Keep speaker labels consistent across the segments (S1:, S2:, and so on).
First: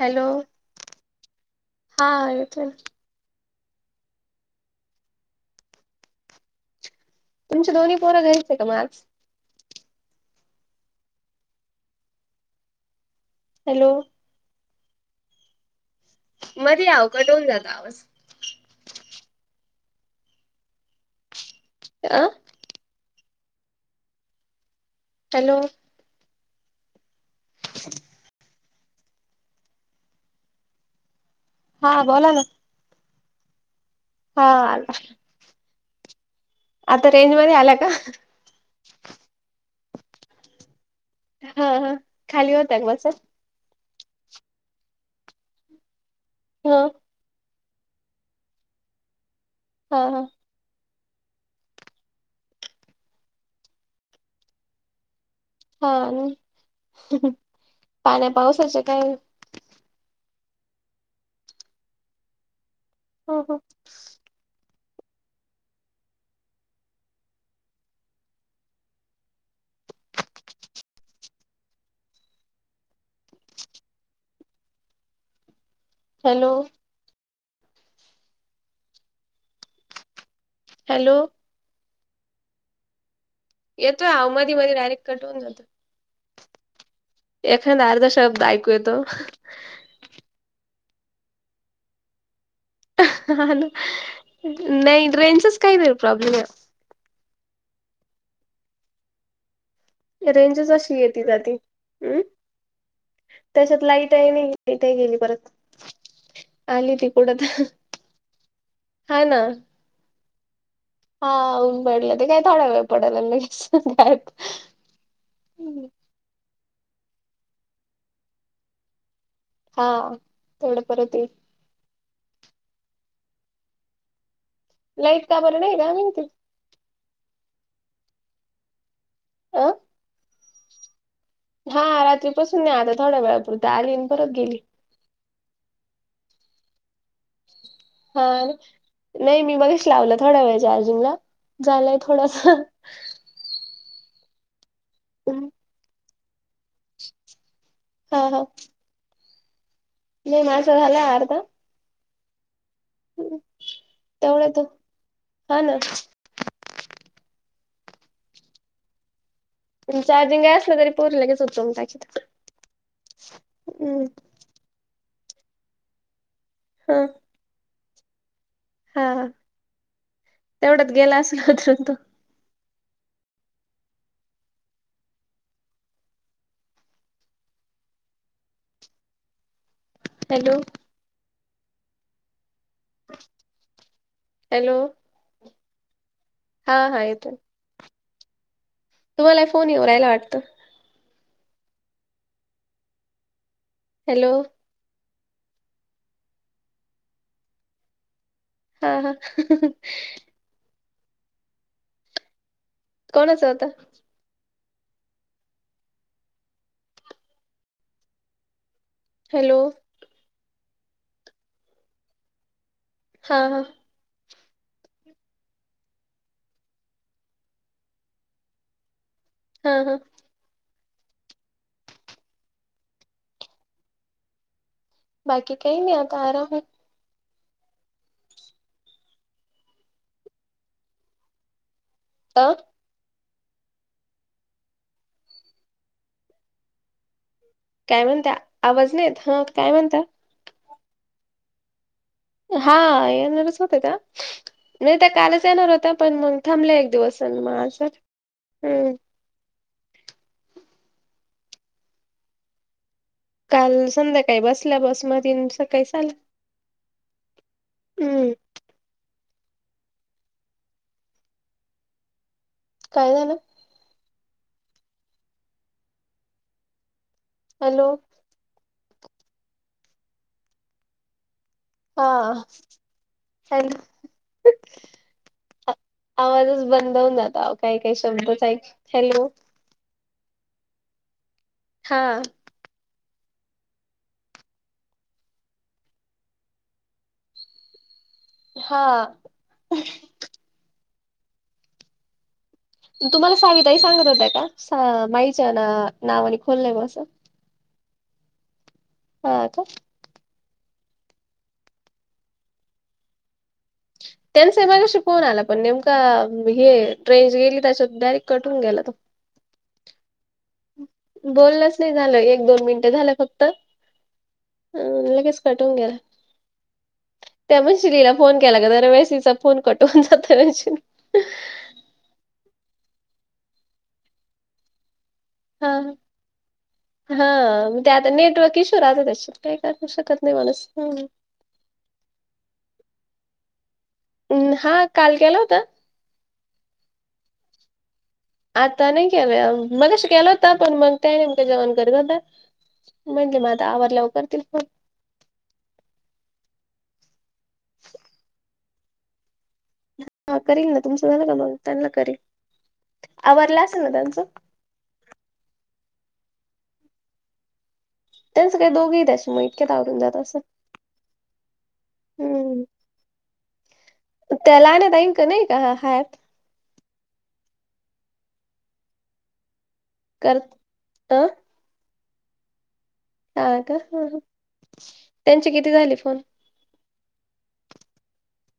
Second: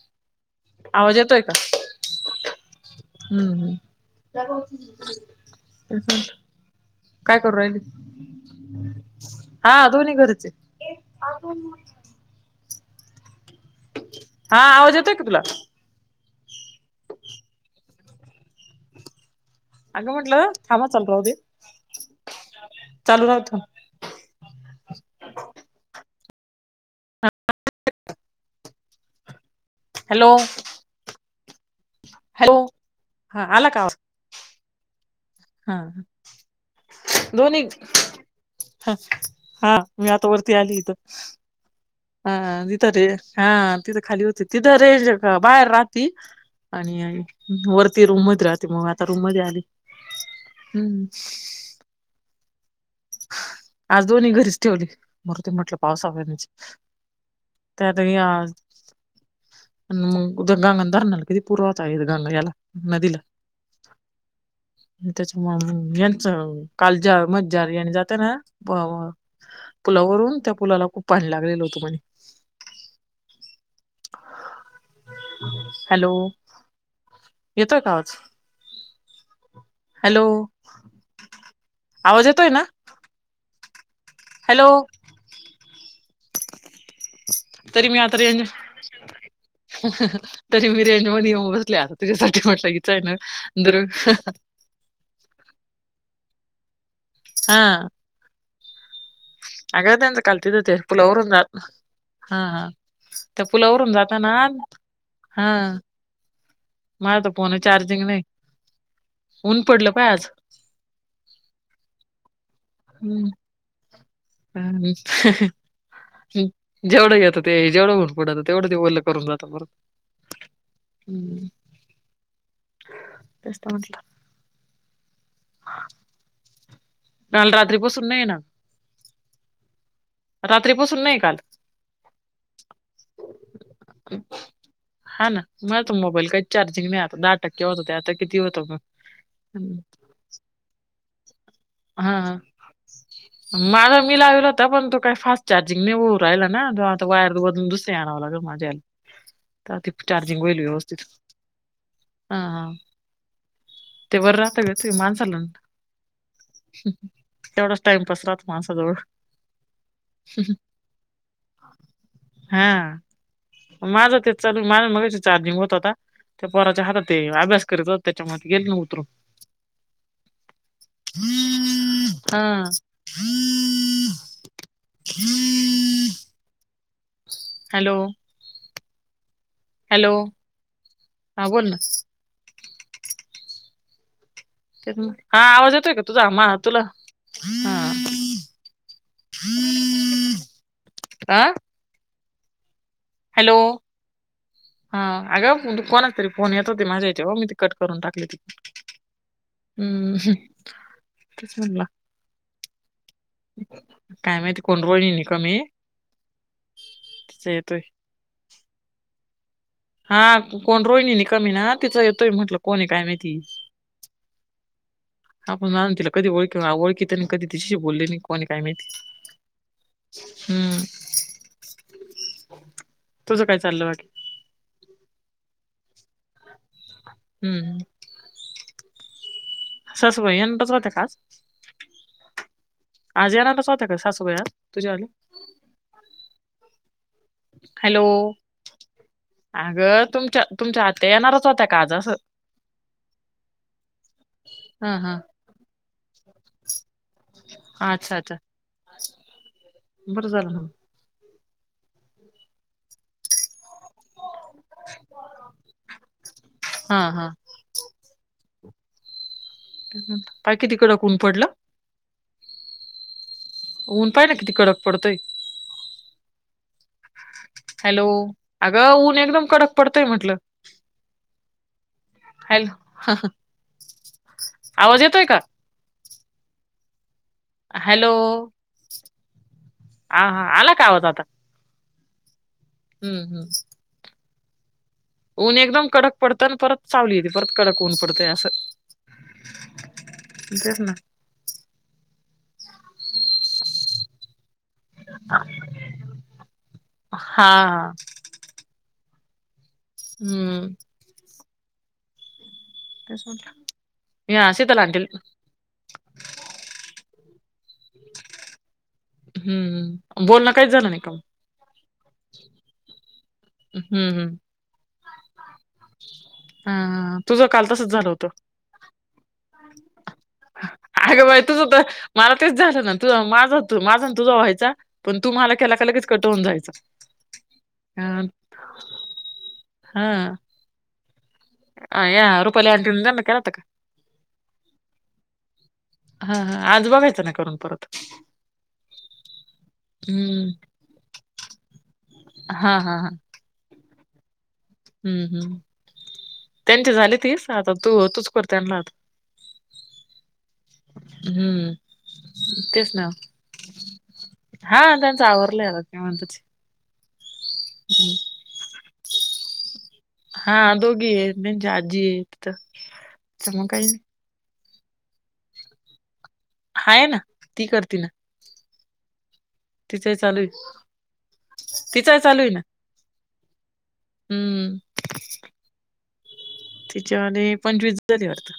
S1: Hello
S2: आवाज येतोय का?
S1: हा येतोय ना.
S2: हम्म हम् [inaudible]
S1: तुमचे दोन्ही पोरं घरीचय का म आज.
S2: हा दोन्ही घरीच हे.
S1: हॅलो!
S2: हा आवाज येतो का तुला?
S1: मध्ये आवो कट होऊन झाला.
S2: अगं म्हटलं थांब ह चालु राहुदे.
S1: अ [unintelligible]
S2: चालू राहुदे.
S1: हॅलो! [inaudible]
S2: हॅलो!
S1: हा बोला ना
S2: हॅलो हा आला का आवाज?
S1: हा आला.
S2: हा
S1: आता रेंज मध्ये
S2: दोन्ही
S1: आला का
S2: त- हा मी आता वरती आली इथं.
S1: हां
S2: हा तिथं रे हा तिथं खाली होते तिथं रेज बाहेर राहती.
S1: ह
S2: आणि वरती रूम मध्ये राहते मग, आता रूम मध्ये आली.
S1: हो हो
S2: हम्म आज दोन्ही घरीच ठेवली. मरुदे म्हटलं पावसा
S1: हा
S2: त्यात
S1: पाण्या
S2: आज
S1: पावसाचे काय ह
S2: [unintelligible] मग उ गांगा धरणार किधी पुूरवात आहे गंगा याला नदीला
S1: ह
S2: [unintelligible] त्याचामुळ यांचं काल जे मज्जा आली न जाते ना, [unintelligible] पुलावरून त्या पुलाला खूप पाणी लागलेलं होतं म्हणे. हॅलो!.. येतोय का आवाज हॅलो!
S1: हॅलो!
S2: आवाज येतोय ना?
S1: येतोय आ.. ओ.. मधी-
S2: हॅलो
S1: मधी डायरेक्ट कटवून जातोय. एखादा अर्धा शब्द ऐकू येतो.
S2: ह्... तरी मी रेंजमध्ये येऊन बसले आत तुझ्यासाठी म्हटलं इथं आहे ना दुरुन ह्..
S1: नाही रेजच काही नाही प्रॉब्लेम आहे.
S2: हा.. आलं होतं ना काल तिथं
S1: रेंजच
S2: ते
S1: अशी येती
S2: पुलावरून आत
S1: जाती हम्
S2: हा.. हा.. त्या
S1: त्याच्यात
S2: पुलावरून
S1: लाईट
S2: जाता
S1: आहे
S2: ना..
S1: नाही लाईट आहे गेली परत
S2: हा..
S1: आली ती
S2: माया तर
S1: कुठं
S2: फोन चार्जिंग नई,
S1: हा ना
S2: ऊन पडलं पाह आज
S1: हा.. उन पडलंय, ते काय थोडा वेळ पडाय लागलय ह्..
S2: ह्म्म्म.. ह्.. जेवढं येतं ते जेवढं ऊन पडेल तेवढं ते ओल करून जात
S1: हा.. तेवढं परत येईल.
S2: ते तर म्हटलं.
S1: लाईट का बर नाही का माहिती
S2: काल रात्री पासून नाही ना
S1: अ..
S2: रात्रीपासून नाही काल
S1: हा.. रात्रीपसून नाही आली थोड्या वेळापुरत आली आणि परत गेली.
S2: हा.. ना.. माझं तर मोबाईल काही चार्जिंग नाही आता दहा टक्के होत ते आता
S1: हा
S2: किती होतंय
S1: नाही मी मगाशी लावलं थोड्या वेळ चार्जिंग लाव.
S2: हा.. माझा मी लाविला तर पण तो काय फास्ट चार्जिंग नाही होत. पाहिले ना तो वायर बदलून दुसरी
S1: हा
S2: आणावं लागेल
S1: हा
S2: माझ्या ह्याला का ते चार्जिंग
S1: नाही
S2: होईल
S1: माझा
S2: व्यवस्थित,
S1: झालाय अर्धा
S2: हा.. हा..
S1: [inaudible]
S2: ते वर
S1: तेवढ्यात
S2: राहतं का ते माणसांना
S1: हा ना
S2: तेवढाच टाइमपास राहतो माणसाजवळ
S1: चार्जिंग काय असलं तरी पोर लगेच उचलून टाकीत, ह्..
S2: चालेल माझ मघाशी चार्जिंग होत होता ते पोराच्या
S1: हा
S2: हातात ते अभ्यास करीत होता त्याच्यामध्ये गेली उतरून
S1: हा तेवढ्यात गेला असेल उतरून तो
S2: [unintelligible] हा.. अ.. हॅलो! हॅलो!
S1: हॅलो!
S2: हा बोल ना
S1: हॅलो!
S2: हा.. आवाज येतोय का तुझा आ
S1: हा
S2: तुला,
S1: हा येतोय
S2: हा..
S1: तुम्हाला फोन येऊ राहिला वाटतं.
S2: अ.. हॅलो!
S1: हॅलो!
S2: हा अग तू कोणाचा तरी फोन येत होते माझ्या इथे मी ती कट करून टाकले.
S1: हा हा
S2: [unintelligible]
S1: कोणाचा होता?
S2: काय माहिती कोणी रोहिणी कम हे तिचा येतोय.
S1: हॅलो.
S2: हा कोण रोहिणी निकम आहे ना तिचां येतोय म्हटलं कोणी काय
S1: हा
S2: माहिती.
S1: हा
S2: हा पण जाण तला कधी ओळखी ओळखी त्यांनी कधी तिच्याशी बोलले नाही कोणी काही माहिती.
S1: हा हा.
S2: हम्म तुझ काय चाललं बाकी.
S1: बाकी काही नाही आता आराम हे.
S2: हम्म. सासुबाई. [unintelligible]
S1: अ
S2: आज येणार होत्या का सासूबाई आ तुझी आली. हॅलो
S1: काय म्हणता आवाज नाहीेत हा काय म्हणता
S2: अगं तुमच्या तुमच्या आत्या येणारच होता का आज असं.
S1: हा येणारच होत्या त्या.
S2: हा
S1: नाही तर
S2: हा
S1: कालच येणार होत्या पण मग थांबले एक दिवस मग आज.
S2: अच्छा अच्छा बरं झालं ना.
S1: काल संध्याकाळी बसल्या बस मधी न सकाळी ल
S2: हा हा
S1: हम्म.
S2: पाय किती कडक ऊन पडलं.
S1: पाहिलंन.
S2: ऊन पाहाय न किती कडक पडतय. हॅलो अगं ऊन एकदम कडक पडतय म्हटलं.
S1: हा.
S2: हॅलो आवाज येतोय का
S1: आवाजच बंद होऊन जात काय काय
S2: हॅलो
S1: शब्दच हॅलो.
S2: ह हा आला का‌ आवाज आता.
S1: हा.
S2: हम्म हम्म. ऊन एकदम कडक पडतं आणि परत सावली येते परत कडक ऊन पडतय हा.
S1: हा.
S2: तेच ना.
S1: तुमाला साविताई सांगत होतया का सा अ
S2: हा
S1: माईच्या ना अ नावाने खोललंय असं.
S2: हा.
S1: हा का.
S2: हम्म. [unintelligible] या
S1: त्यांचा
S2: शीतल
S1: मगाशी
S2: आंटी
S1: फोन आला. पन नेमका हेट् रेंज गेली त्याच्या डायरेक्ट कटून गेला तो.
S2: हम्म बोलनं काईच झालं नाई.
S1: बोल्नच नइ झालं एक दोन मिनिटं. झालं फक्त.
S2: हम्म हम्म.
S1: अ लगेच कटून गेला.
S2: हम्म तुझं काल तसंच
S1: त्यामुळे
S2: झालं
S1: ईला
S2: होतं
S1: फोन केला ग दर वळेईचा फोन कटून जातो.
S2: अगं बाई तुझं त माला तेच झालं ना तु माझ तू माझं तुझं व्हायचा. पण तू मला
S1: हा
S2: केला का लगेच कट होऊन जायचा
S1: हाव म ते आता
S2: अं,
S1: नेटवर्क इशू राहते त्याच्यात काय कर शकत नाही मानूस हां.
S2: अया रुपाली [unintelligible] जा ना कराता का?
S1: हा काल केला होता.
S2: हा हा आज बघायचं ना करून परत.
S1: आता नाही केलाय म मगाशी केला
S2: हम्म
S1: होता पण मंग त्या नेमकं जेवन करत होत्या
S2: हा हा हा
S1: म्हणलं म आता आवरल्यावर करतील फोन.
S2: हम्म हम्म. त्यांचे झाले तीस आता तू होतूच कर त्यांना आता.
S1: हा करील ना तुमचं झालं का मंग
S2: हम्म
S1: त्यांना करील
S2: तेच ना
S1: आवरलं आसेल ना त्यांचं.
S2: हा त्यांच आवरलय. [unintelligible] हम्म.
S1: त्यांचं काही दोघंही त्याच्यामुळे इतक्यात आवरून जात असं
S2: हा दोघी आहे आजी आहे त्यांचं आजी आहे. [unintelligible] तर मंग काय
S1: त्याला नाय [unintelligible] नाही का आहात?
S2: हाय ना ती करती ना. तिचा ही चालूय हे
S1: करत
S2: तिचं ही चालु आहे ना.
S1: हां का त्यांचे किती झाले फोन?
S2: तिचे आणि पंचवीस झाले वाटतं.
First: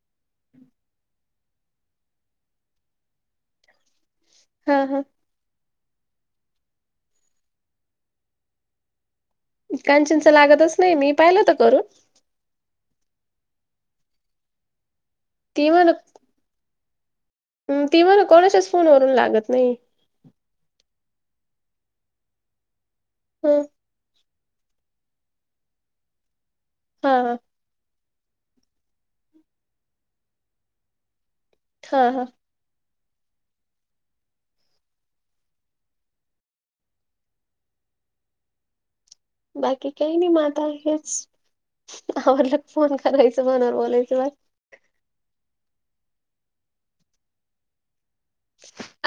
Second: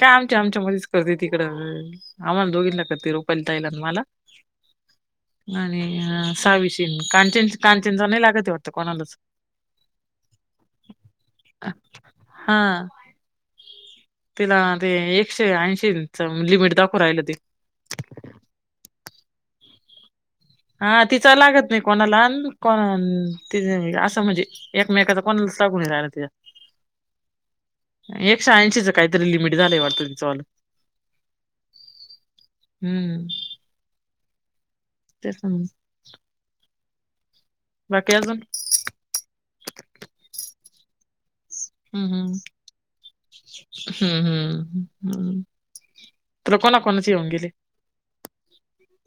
S2: काय आमच्या आमच्या मदधीच करते तिकडं आम्हाला दोघींना करते रूपालीताईला आन मला.
S1: हा हा.
S2: आणि अ सावीशीन कांचनच कांचनचा नाय लागत आहे वाटतं कोनालाच.
S1: कांचनचा लागतच नाही मी पाहिलं होतं करून.
S2: हा. तिला ते एकशे
S1: ती म्हण
S2: ऐंशीचं लिमिट दाखवू राहिलं ते.
S1: ती बरं कोणाच्याच फोन वरून लागत नाही.
S2: हा तिचा लागत नाही कोणालान कोणालान
S1: ह
S2: तिजं असं म्हणजे. एकमेकाचा कोणसा कोणी राहिला तिजा.
S1: हा हा.
S2: एकशे ऐंशीचं काहीतरी लिमिट झालंय वाटतय तिच्या वालं.
S1: हां हां.
S2: हम्म. तेच ना मंग. बाकी अजून
S1: बाकी काही नाही म आता हेच
S2: हम्म हम्म
S1: आवरलं की फोन करायच फोनवर बोलायचं
S2: हम्म
S1: बस.
S2: हम्म हम्म तुला कोणा कोणाचे येऊन गेले?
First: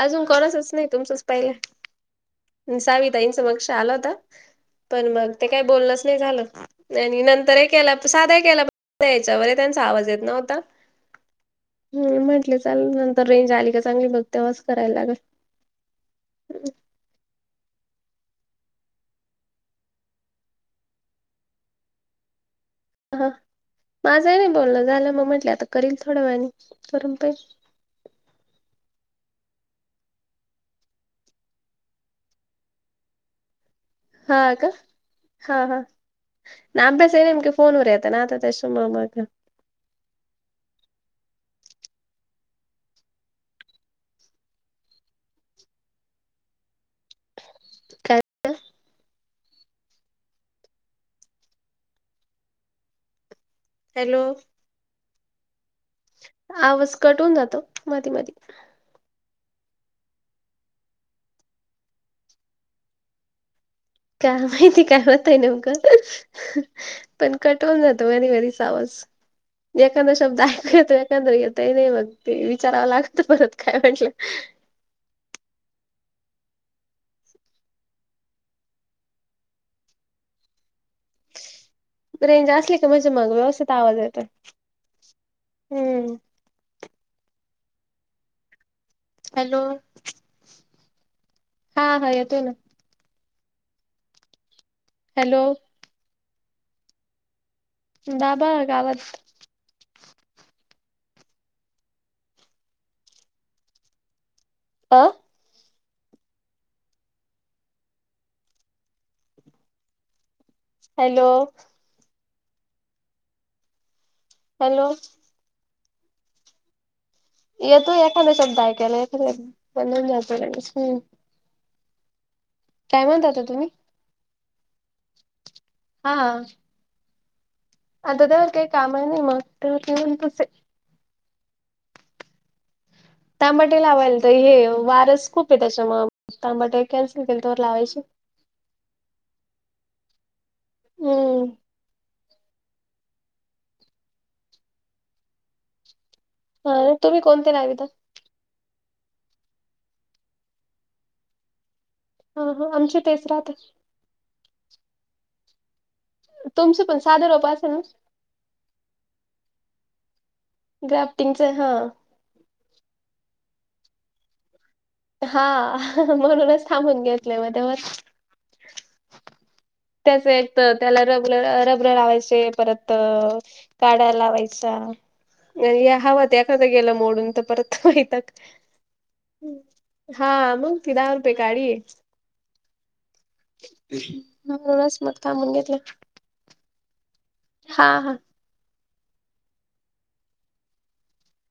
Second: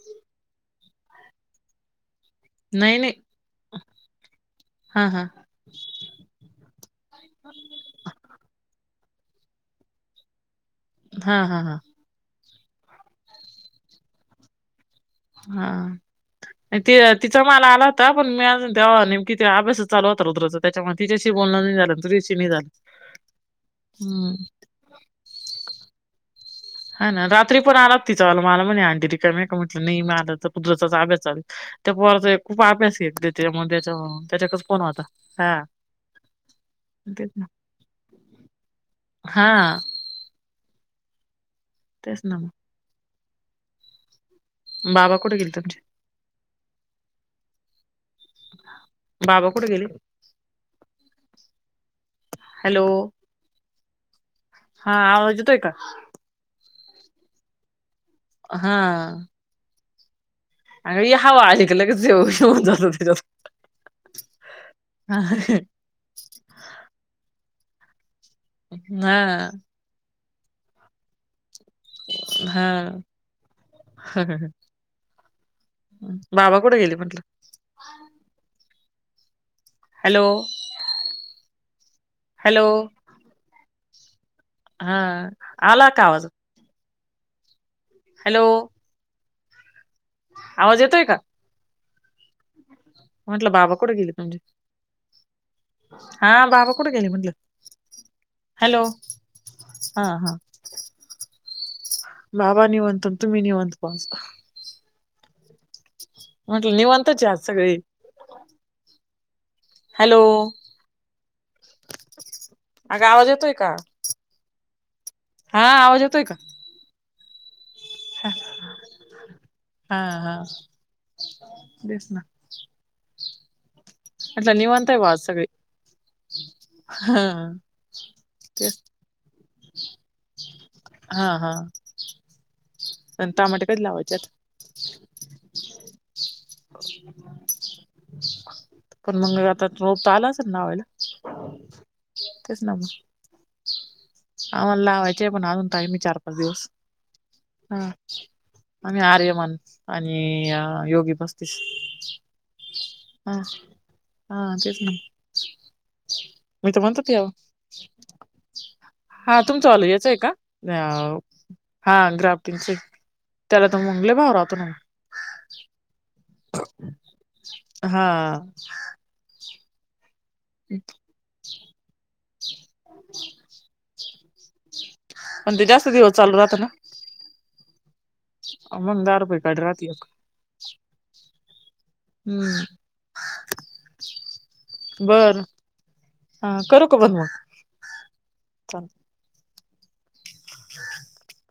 S1: अजून कोणाचाच नाही तुमचाच पहिला.
S2: नाही
S1: सावि
S2: नाही
S1: ताईंचं मगाशी आला होता
S2: हा
S1: पण
S2: हा
S1: मग ते काही बोललच नाही झालं त्यानी नंतर ही केला सादा ही केला [inaudible] याच्यावर त्यांचा आवाज येत नव्हता.
S2: हा हा हा.
S1: हम्म म्हटले चालू नंतर रेंज आली का चांगली बघ तेव्हाच कराय लागेल.
S2: हा. आणि ते तिचा मला आला होता पण मी अजून तेव्हा नेमकी त्या अभ्यासच चालू होत रूद्रचा त्याच्यामुळे तिच्याशी बोलणं नाही झालं [unintelligible] नाही झालं.
S1: हा
S2: हम्म
S1: माझंही नाही बोललं झालं मग म्हटले आता करील थोडं वेळाने.
S2: हा ना रात्री पण आलात तिचा आलं मला म्हणे आणती ती कमी आहे का म्हटलं नाही मी आ रुद्रचा अभ्यास चालू आहे. त्या पोराचा खूप अभ्यास येतो, त्याच्यामुळं त्याच्या
S1: हा
S2: त्याच्याकडच
S1: का
S2: फोन होता, हा.
S1: ना अभ्यास ये
S2: तेच
S1: नेमका फोन वर येतात ना, त्याच्यामुळं
S2: हां. तेच‌ ना. बाबा कुठे गेले तुमचे?
S1: काय ते?
S2: बाबा कुठे गेले, हॅलो!
S1: हॅलो!
S2: हा, आवज येतोय का?
S1: आवाज कट‌ हुन जातो, मधी मधी.
S2: हां. अगं हि हवा आली की लगेच हे होऊन जातो तो.
S1: काय माहिती काय होतय नेमकं, पण कट हुन जातो मधी मधी. आवाज,
S2: हा
S1: एखादा शब्द ऐकू येतो, एखादा नाही. काही नाही होत ते, विचारावं
S2: हा.
S1: लागतं परत, काय म्हटलं.
S2: बाबा कुठं गेले म्हटलं. हॅलो!
S1: रेंज
S2: हॅलो
S1: असली का म्हणजे मग व्यवस्थित आवाज येतोय.
S2: हां, आला का आवाज. हॅलो!
S1: हॅलो!
S2: आवाज येतोय का?
S1: हा हा येतोय ना.
S2: म्हटलं बाबा कुठे गेले तुमचे.
S1: हॅलो!
S2: हां, बाबा कुठं गेले म्हटलं.
S1: बााबा गावात.
S2: हां हां. बाबा निवांत, अन तुमी निवांत बसा
S1: आं
S2: म्हटलं निवांतच आहे सगळी. हॅलो!
S1: हॅलो!
S2: अगं आवाज येतोय का?
S1: हॅलो!
S2: हां, आवाज येतोय का?
S1: येतोय एखादा शब्द ऐकायला येतोय--हम्म.
S2: हा हा
S1: [unintelligible]
S2: तेच ना.
S1: काय म्हणत होता तुम्ही?
S2: म्हटलं निवांतय बुवा आज सगळी.
S1: हां.
S2: हां.
S1: [unintelligible] आता घरात काही कामं नाही मग
S2: हां हां. [inaudible]
S1: तांबाटे
S2: कधी लावायचे
S1: लावायला
S2: आहेत?
S1: तर हे वारस खूप ये त्याच्यामूळ तांबाटे कॅन्सल केले तोवर लावायचे.
S2: पण मंग आता रोप तर आलं असेल लावायला
S1: हम्म
S2: तेच ना मग. आम्हला लावायचे पण अजून टाइम ये चार पाच दिवस
S1: तुम्ही कोणते
S2: हा.
S1: लाविता
S2: आम्ही आर्यमान आणि योगी बस्तीस.
S1: [unintelligible] आमची
S2: हा हा तेच ना. मी तर
S1: तुमचं पण
S2: म्हणतं
S1: साधं
S2: याव
S1: रोप असेल ना
S2: हा तुमचं वाल यांचं य का. हाव हा ग्राफटींगच त्याला त मंग लय भाव राहतो ना.
S1: हा म्हणूनच थांबून गेलो.
S2: हा
S1: त्याचसाठी. त त्याला रबर, रबर लावायचे परत काड्या लावायच्या.
S2: पण ते
S1: आणि
S2: जास्त दिवस
S1: हावत
S2: चालू राहत
S1: एखाद
S2: ना
S1: गेलं मोडून तर परत वैताग.
S2: मग दहा रुपये काढ राहते एक
S1: हा मंग ति दहा रुपये काडी ये.
S2: हम्म
S1: [unintelligible] मग
S2: बरं
S1: थांबून घेतलं.
S2: हा करू का बन.
S1: हा हा
S2: [inaudible]